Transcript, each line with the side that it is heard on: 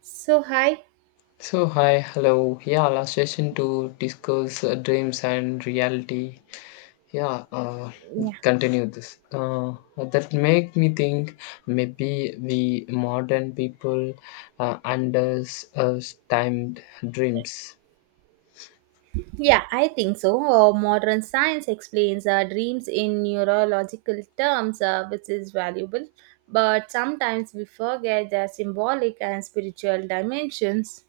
right: So, hi.
left: So, hi, hello. Yeah, last session to discuss dreams and reality. Yeah,
right: Yeah.
left: continue this. That make me think maybe we modern people understand dreams.
right: Yeah, I think so. Modern science explains our dreams in neurological terms, which is valuable. But sometimes we forget their symbolic and spiritual dimensions.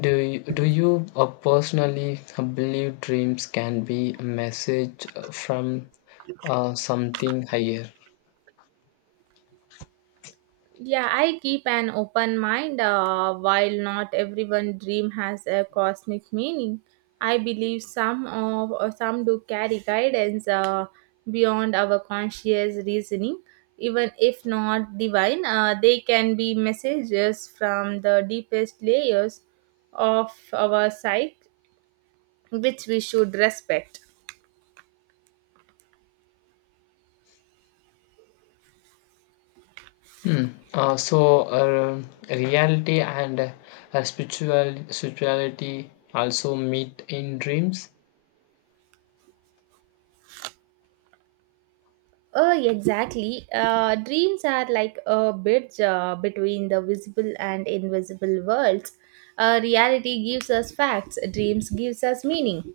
left: Do you personally believe dreams can be a message from something higher?
right: Yeah, I keep an open mind. While not everyone dream has a cosmic meaning, I believe some of or some do carry guidance beyond our conscious reasoning. Even if not divine, they can be messages from the deepest layers of our psyche, which we should respect.
left: Hmm. Uh, so uh, Reality and spirituality also meet in dreams.
right: Oh, exactly. Dreams are like a bridge between the visible and invisible worlds. Reality gives us facts. Dreams gives us meaning.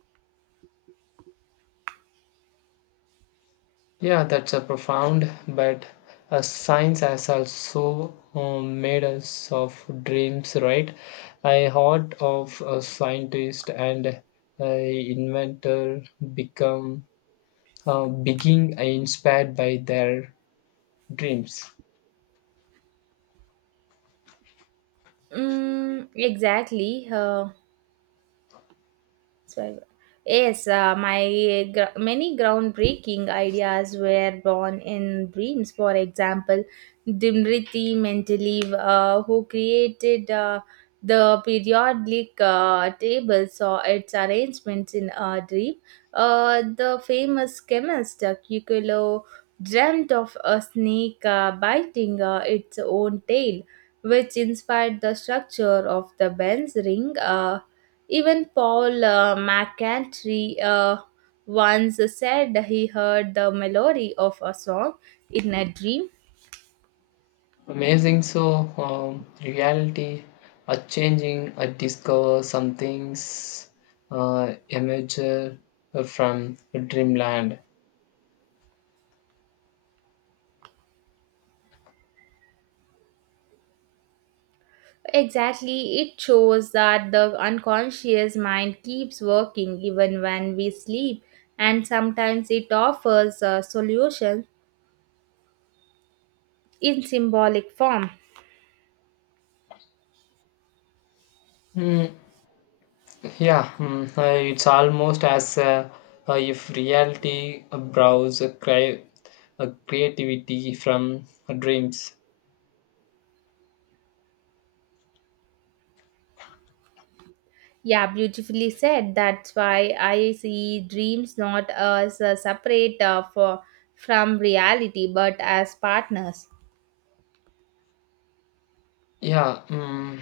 left: Yeah, that's a profound. But science has also made us of dreams, right? I heard of a scientist and inventor become being inspired by their dreams.
right: Mm, exactly. So, yes, many groundbreaking ideas were born in dreams. For example, Dimriti Mendeleev, who created the periodic tables or its arrangements in a dream. The famous chemist Kikulo dreamt of a snake biting its own tail, which inspired the structure of the bell's ring. Even Paul McCartney once said he heard the melody of a song in a dream.
left: Amazing. So, reality are changing. I discover some things, emerge from dreamland.
right: Exactly, it shows that the unconscious mind keeps working even when we sleep, and sometimes it offers a solution in symbolic form.
left: Mm, yeah, it's almost as if reality borrows a a creativity from dreams.
right: Yeah, beautifully said. That's why I see dreams not as separate from reality but as partners.
left: Yeah,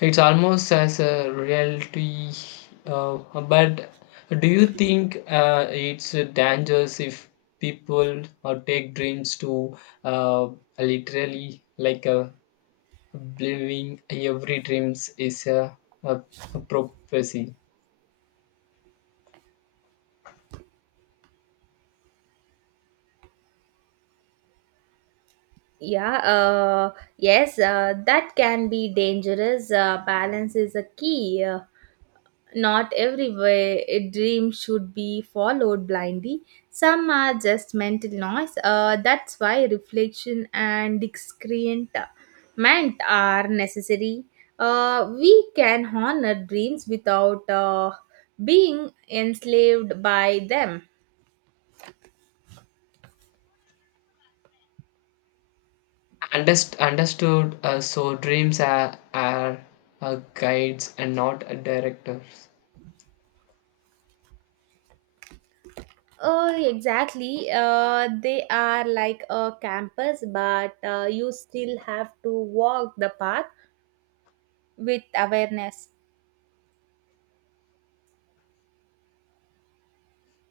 left: it's almost as a reality, but do you think it's dangerous if people take dreams to literally like believing every dreams is a, a prophecy?
right: Yeah, yes, that can be dangerous. Balance is a key. Not every way a dream should be followed blindly. Some are just mental noise. That's why reflection and discernment are necessary. We can honor dreams without being enslaved by them.
left: Understood. So dreams are guides and not directors.
right: Oh, exactly. They are like a campus, but you still have to walk the path with awareness.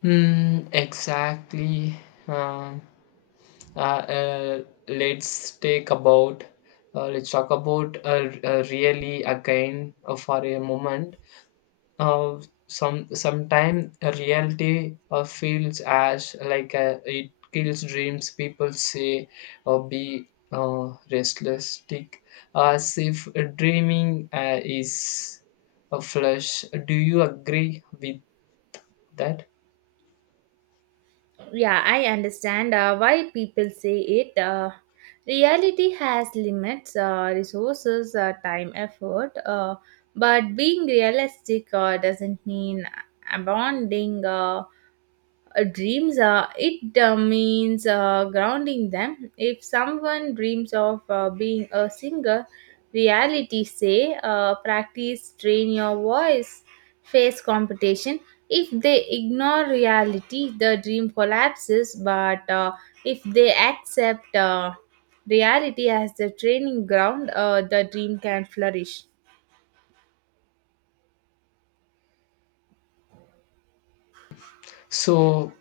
left: Hmm. Exactly. Um Uh, uh, let's take about let's talk about really again for a moment. Uh, some sometime a reality feels as like it kills dreams. People say or be restlesstic as if dreaming is a flesh. Do you agree with that?
right: Yeah, I understand why people say it. Reality has limits, resources, time, effort. But being realistic doesn't mean abandoning. Dreams, it means grounding them. If someone dreams of being a singer, reality say, practice, train your voice, face competition. If they ignore reality, the dream collapses, but if they accept reality as the training ground, the dream can flourish.
left: So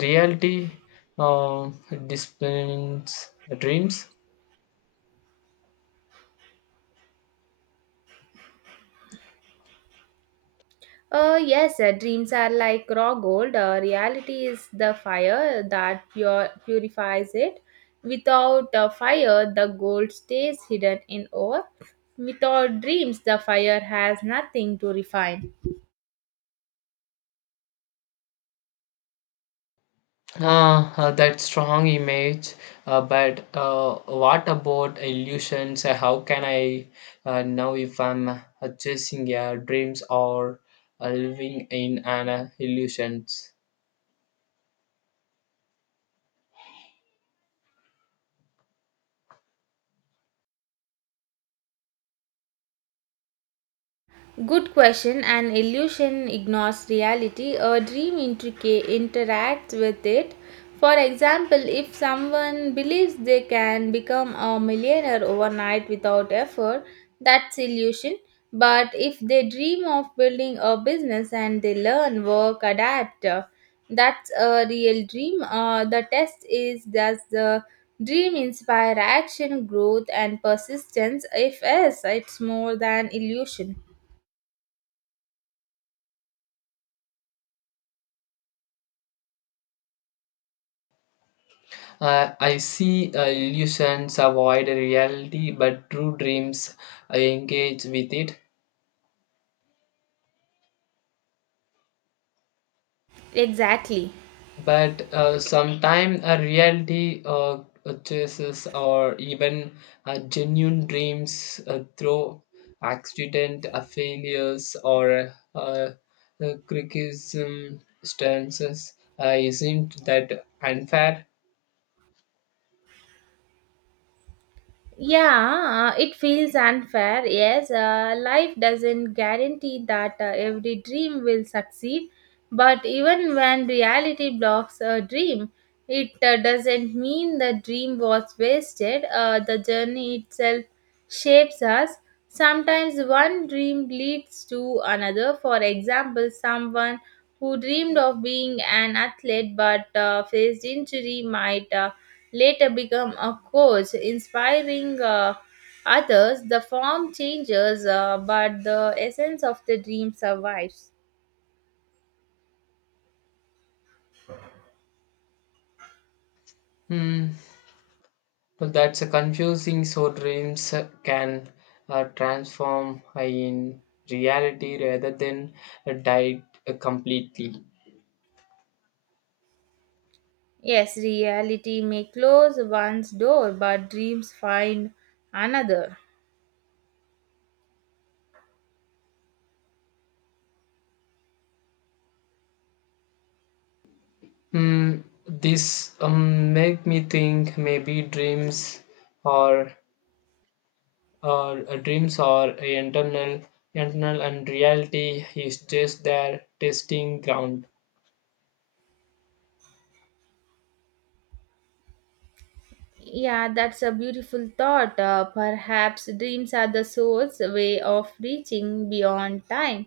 left: reality uh, disciplines dreams.
right: Yes, dreams are like raw gold. Reality is the fire that purifies it. Without fire, the gold stays hidden in ore. Without dreams, the fire has nothing to refine.
left: That strong image, but what about illusions? How can I know if I'm chasing dreams or living in an illusions?
right: Good question. An illusion ignores reality. A dream interacts with it. For example, if someone believes they can become a millionaire overnight without effort, that's illusion. But if they dream of building a business and they learn, work, adapt, that's a real dream. The test is, does the dream inspire action, growth, and persistence? If yes, it's more than illusion.
left: I see illusions avoid reality, but true dreams engage with it.
right: Exactly.
left: But sometimes a reality chases or even genuine dreams through accident failures or criticism stances isn't that unfair.
right: Yeah, it feels unfair. Yes, life doesn't guarantee that every dream will succeed, but even when reality blocks a dream, it doesn't mean the dream was wasted. The journey itself shapes us. Sometimes one dream leads to another. For example, someone who dreamed of being an athlete but faced injury might later become a coach, inspiring others. The form changes, but the essence of the dream survives.
left: Hmm. Well, that's a confusing, so dreams can transform in reality rather than die completely.
right: Yes, reality may close one's door, but dreams find another.
left: Mm, this make me think maybe dreams or dreams are a internal and reality is just their testing ground.
right: Yeah, that's a beautiful thought. Perhaps dreams are the soul's way of reaching beyond time,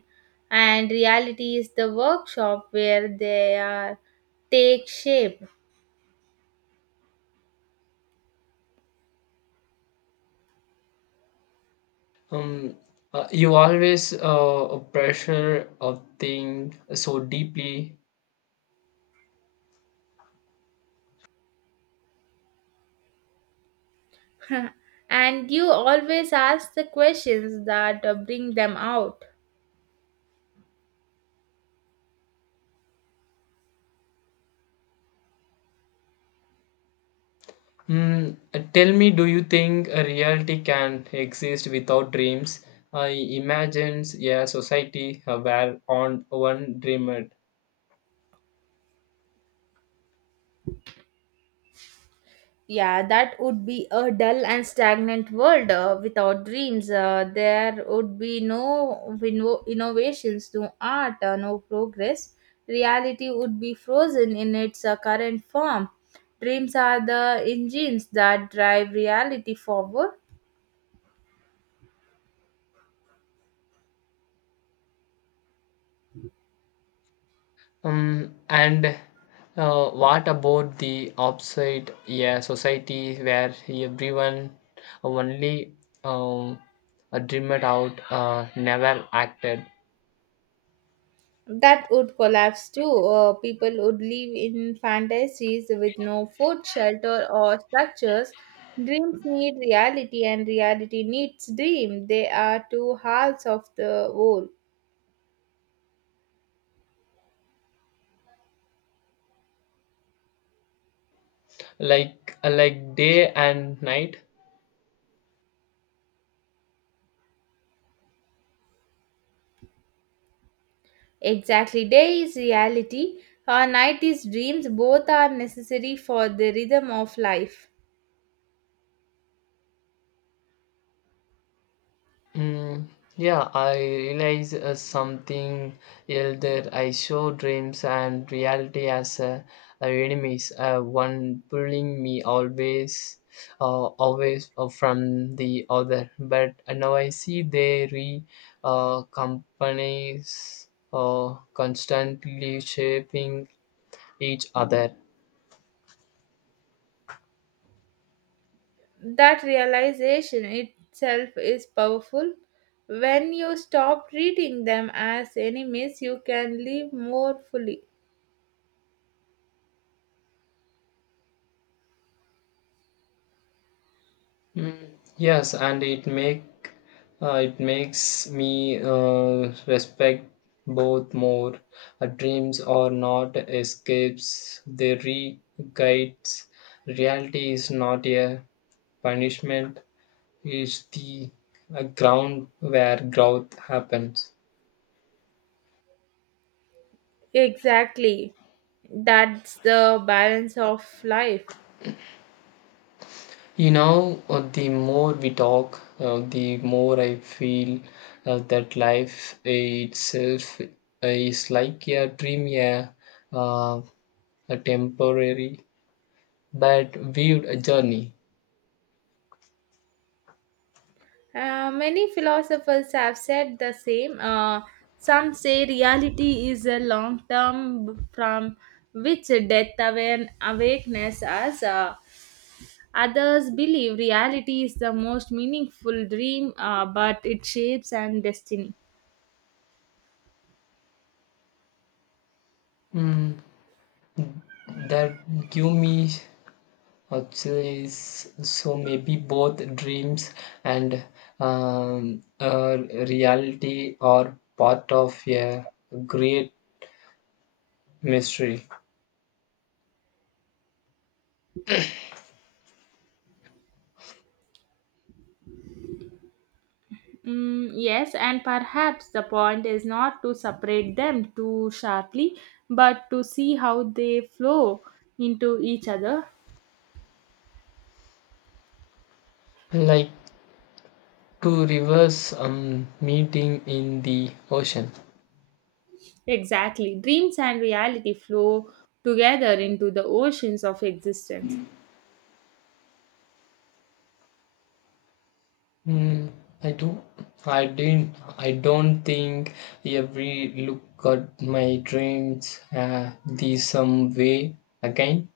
right: and reality is the workshop where they are take shape.
left: um you always pressure of thing so deeply.
right: And you always ask the questions that bring them out.
left: Tell me, do you think a reality can exist without dreams? I imagines a society where on one dreamer.
right: Yeah, that would be a dull and stagnant world without dreams. There would be no innovations, no art, no progress. Reality would be frozen in its current form. Dreams are the engines that drive reality forward.
left: And what about the opposite? Yeah, society where everyone only um, dreamed out, never acted.
right: That would collapse too. People would live in fantasies with no food, shelter, or structures. Dreams need reality, and reality needs dream. They are two halves of the whole.
left: Like day and night.
right: Exactly. Day is reality, or night is dreams. Both are necessary for the rhythm of life.
left: Mm, yeah, I realize something else that I show dreams and reality as enemies. One pulling me always, always from the other. But now I see they re companies constantly shaping each other.
right: That realization itself is powerful. When you stop treating them as enemies, you can live more fully.
left: Mm, yes, and it makes me respect both more. Dreams are not escapes; they re guides. Reality is not a punishment; is the ground where growth happens.
right: Exactly. That's the balance of life.
left: You know, the more we talk, the more I feel that life itself is like a dream, yeah. Uh, a temporary but viewed a journey.
right: Many philosophers have said the same. Some say reality is a long term from which death awakens us. Others believe reality is the most meaningful dream, but it shapes and destiny.
left: Mm, that give me actually so maybe both dreams and um, uh, reality are part of a great mystery,
right: Mm, yes, and perhaps the point is not to separate them too sharply, but to see how they flow into each other.
left: like two rivers um, meeting in the ocean.
right: Exactly. Dreams and reality flow together into the oceans of existence.
left: Hmm. I do. I didn't. I don't think every look at my dreams uh, the some way again.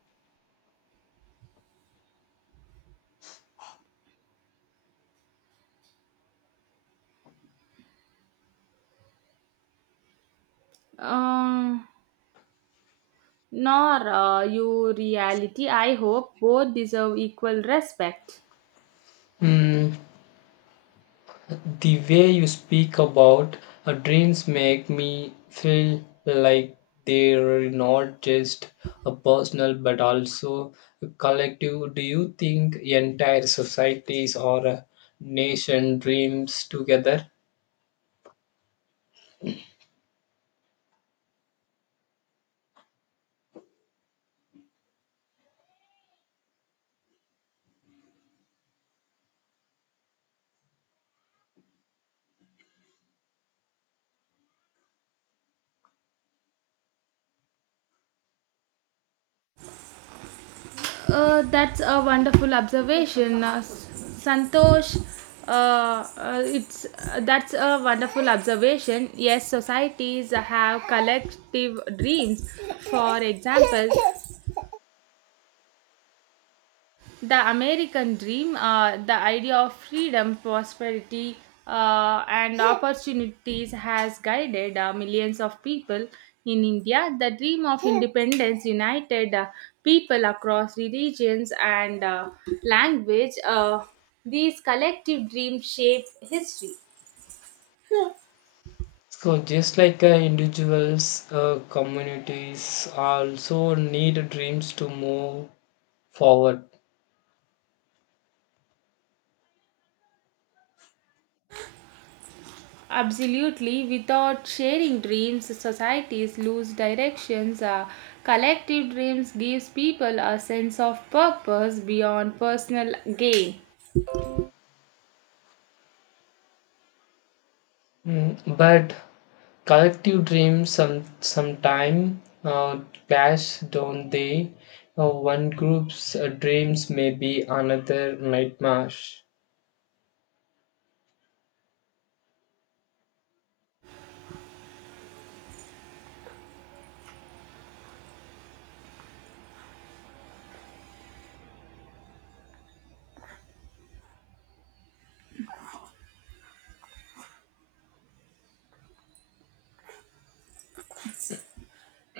right: Uh, Nor you reality, I hope both deserve equal respect.
left: Hmm. The way you speak about dreams make me feel like they're not just a personal but also a collective. Do you think entire societies or a nation dreams together?
right: That's a wonderful observation, Santosh. It's That's a wonderful observation. Yes, societies have collective dreams. For example, the American dream, the idea of freedom, prosperity, and opportunities has guided millions of people in India. The dream of independence united people across religions and language. These collective dreams shape history.
left: So, just like individuals, communities also need dreams to move forward.
right: Absolutely, without sharing dreams, societies lose directions. Collective dreams gives people a sense of purpose beyond personal gain.
left: Mm, but collective dreams some sometime clash, don't they? One group's dreams may be another nightmare.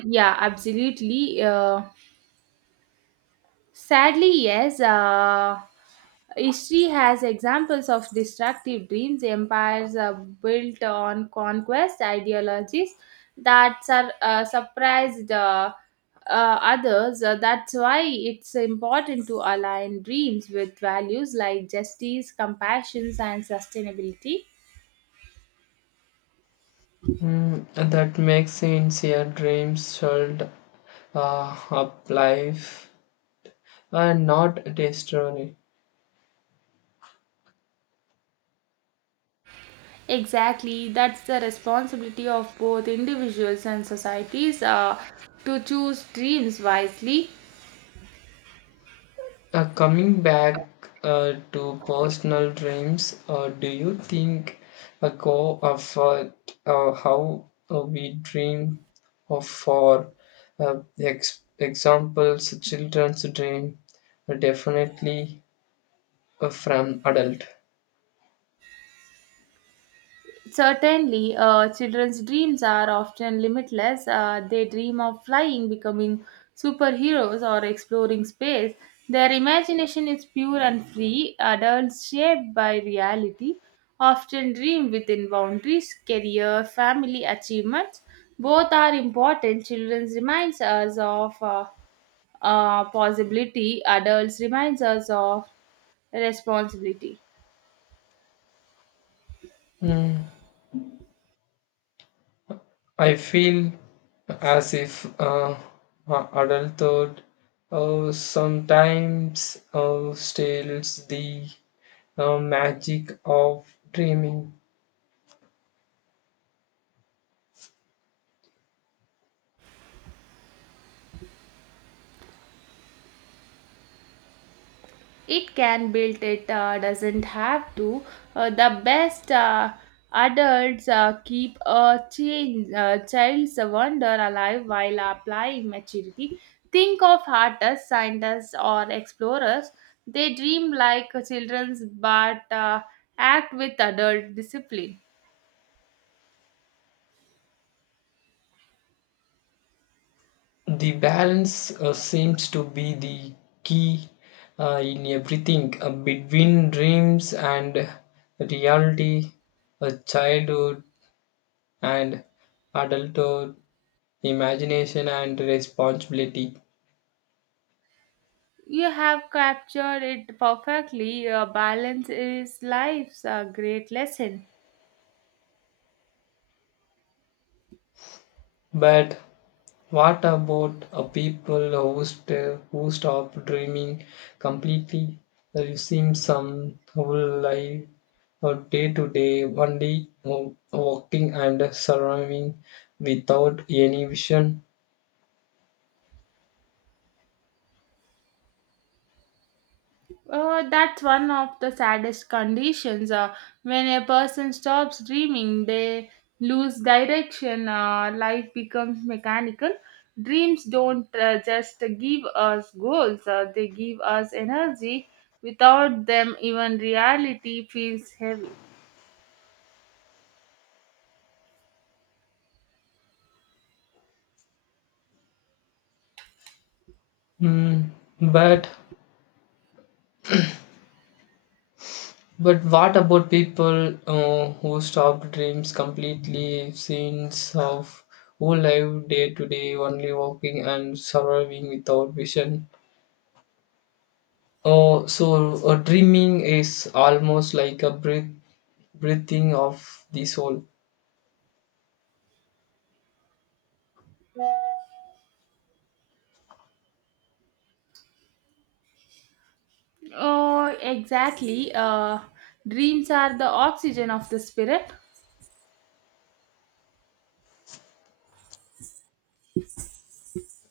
right: Yeah, absolutely. Sadly, yes. History has examples of destructive dreams, empires built on conquest ideologies that surprised uh, others. That's why it's important to align dreams with values like justice, compassion, and sustainability.
left: Mm, that makes sense. Your dreams should up life and not destroy.
right: Exactly, that's the responsibility of both individuals and societies to choose dreams wisely.
left: Coming back to personal dreams, do you think a go of how we dream of for examples, children's dream definitely from adult?
right: Certainly, children's dreams are often limitless. They dream of flying, becoming superheroes, or exploring space. Their imagination is pure and free. Adults, shaped by reality, often dream within boundaries, career, family, achievements. Both are important. Children reminds us of possibility. Adults reminds us of responsibility.
left: Mm, I feel as if uh, adulthood sometimes steals the magic of dreaming.
right: It can build it, doesn't have to. The best adults keep a child's wonder alive while applying maturity. Think of artists, scientists, or explorers. They dream like children, but act with adult discipline.
left: The balance seems to be the key in everything between dreams and reality, childhood and adulthood, imagination and responsibility.
right: You have captured it perfectly. Your balance is life's great lesson.
left: But what about a people who, who stop dreaming completely, you seem some whole life or day to day, only walking and surviving without any vision?
right: That's one of the saddest conditions. When a person stops dreaming, they lose direction. Life becomes mechanical. Dreams don't just give us goals, they give us energy. Without them, even reality feels heavy.
left: Mm, but but what about people who stop dreams completely since of who live day to day only walking and surviving without vision? Oh, so dreaming is almost like a breath, breathing of the soul,
right: Oh, exactly. Dreams are the oxygen of the spirit.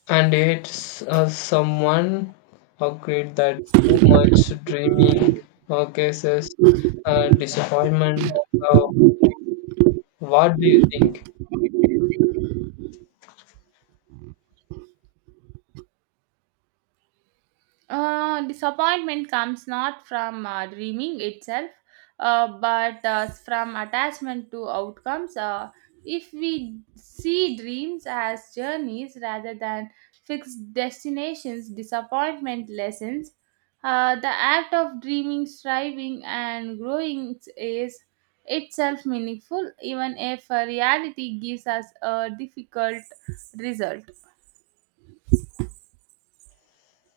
left: and yet someone agreed that too much dreaming causes disappointment. Uh, what do you think?
right: Disappointment comes not from dreaming itself, but from attachment to outcomes. If we see dreams as journeys rather than fixed destinations, disappointment lessens. The act of dreaming, striving, and growing is itself meaningful, even if reality gives us a difficult result.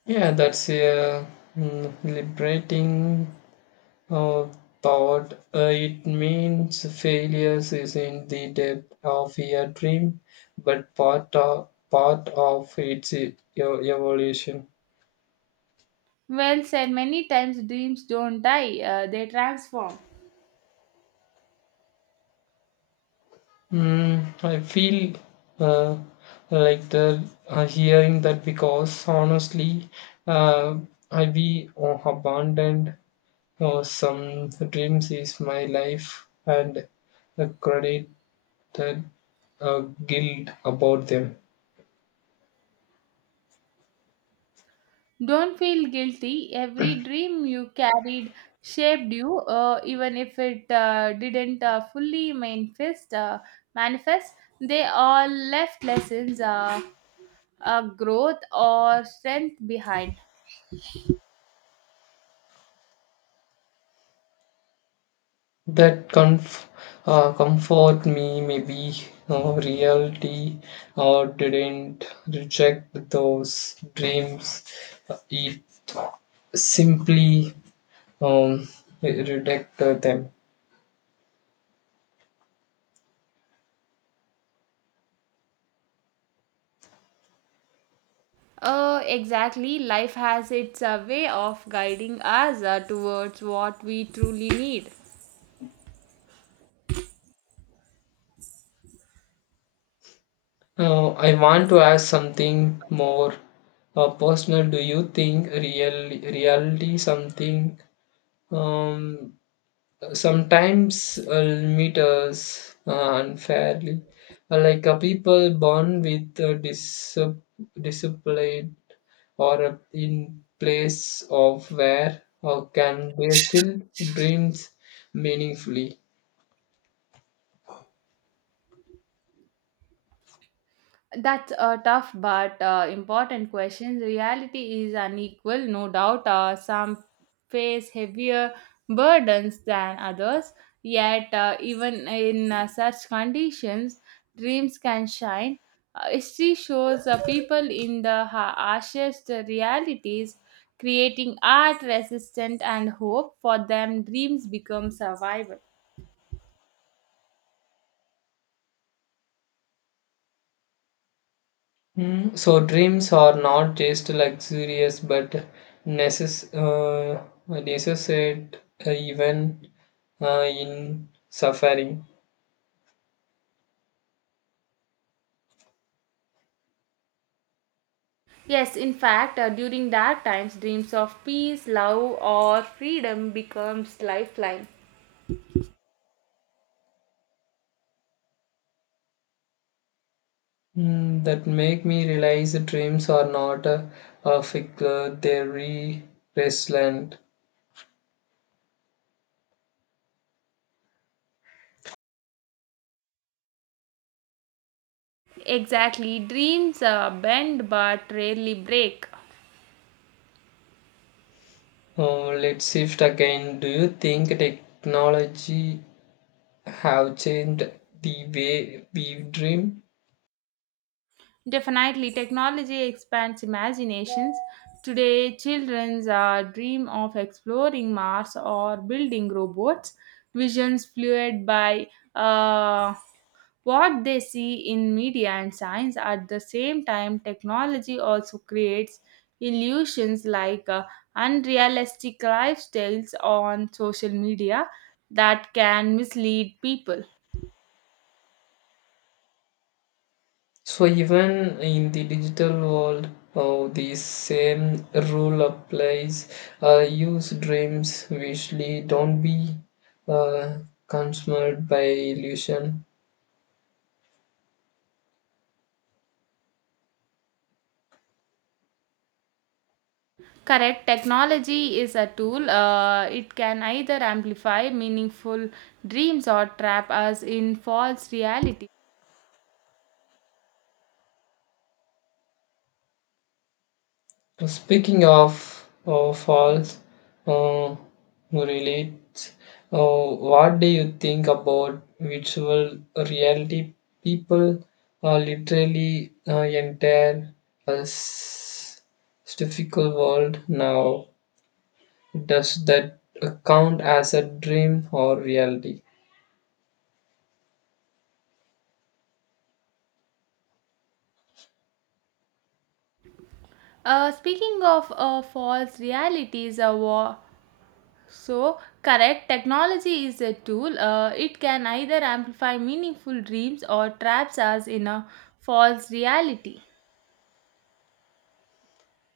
left: Yeah, that's a liberating Uh, thought. It means failures is in the depth of your dream, but part of its evolution.
right: Well said, many times dreams don't die, they transform.
left: Mm, I feel uh, like the hearing that because honestly, uh, I be abandoned some dreams is my life and credit that uh, guilt about them.
right: Don't feel guilty. Every dream you carried shaped you, even if it didn't fully manifest. They all left lessons, growth, or strength behind.
left: That comfort me, maybe reality or didn't reject those dreams. It simply um, rejected them.
right: Exactly. Life has its way of guiding us towards what we truly need.
left: I want to ask something more personal. Do you think real reality something, um, sometimes I meet us unfairly, like people born with a disability or in place of where, or can they still dreams meaningfully.
right: That's a tough but important question. Reality is unequal, no doubt. Some face heavier burdens than others, yet, even in such conditions, dreams can shine. History shows people in the harshest realities creating art, resistance, and hope. For them, dreams become survival.
left: Mm, so dreams are not just luxurious but necess- uh, necessary even in suffering.
right: Yes, in fact, during dark times, dreams of peace, love, or freedom becomes lifeline.
left: Mm, that make me realize that dreams are not a, a figure, they're restless.
right: Exactly, dreams bend but rarely break.
left: Oh, let's shift again. Do you think technology have changed the way we dream?
right: Definitely, technology expands imaginations. Today, children dream of exploring Mars or building robots. Visions fueled by uh, what they see in media and science. At the same time, technology also creates illusions like unrealistic lifestyles on social media that can mislead people.
left: So even in the digital world, oh, the same rule applies. Use dreams visually. Don't be uh, consumed by illusion.
right: Correct, technology is a tool. It can either amplify meaningful dreams or trap us in false reality.
left: So, speaking of false uh, relates, uh, what do you think about virtual reality? People literally entire a difficult world now. Does that count as a dream or reality?
right: Speaking of false realities. So, correct, technology is a tool. It can either amplify meaningful dreams or traps us in a false reality.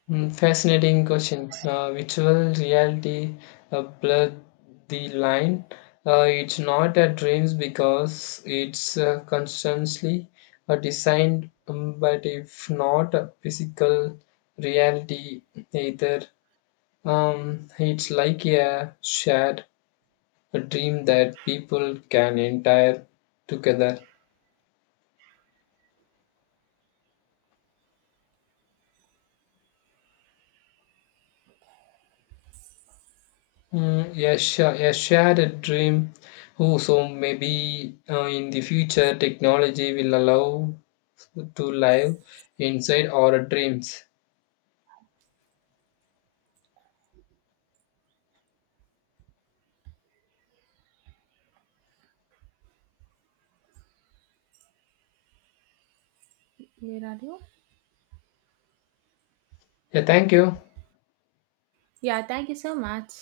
left: Mm, fascinating question. Virtual reality blurred the line. It's not a dreams because it's constantly designed, but if not a physical reality either, it's like a shared dream that people can entire together. Mm, a, a shared dream. Oh, so maybe in the future technology will allow to live inside our dreams.
right: Where are you?
left: Yeah, thank you.
right: Yeah, thank you so much.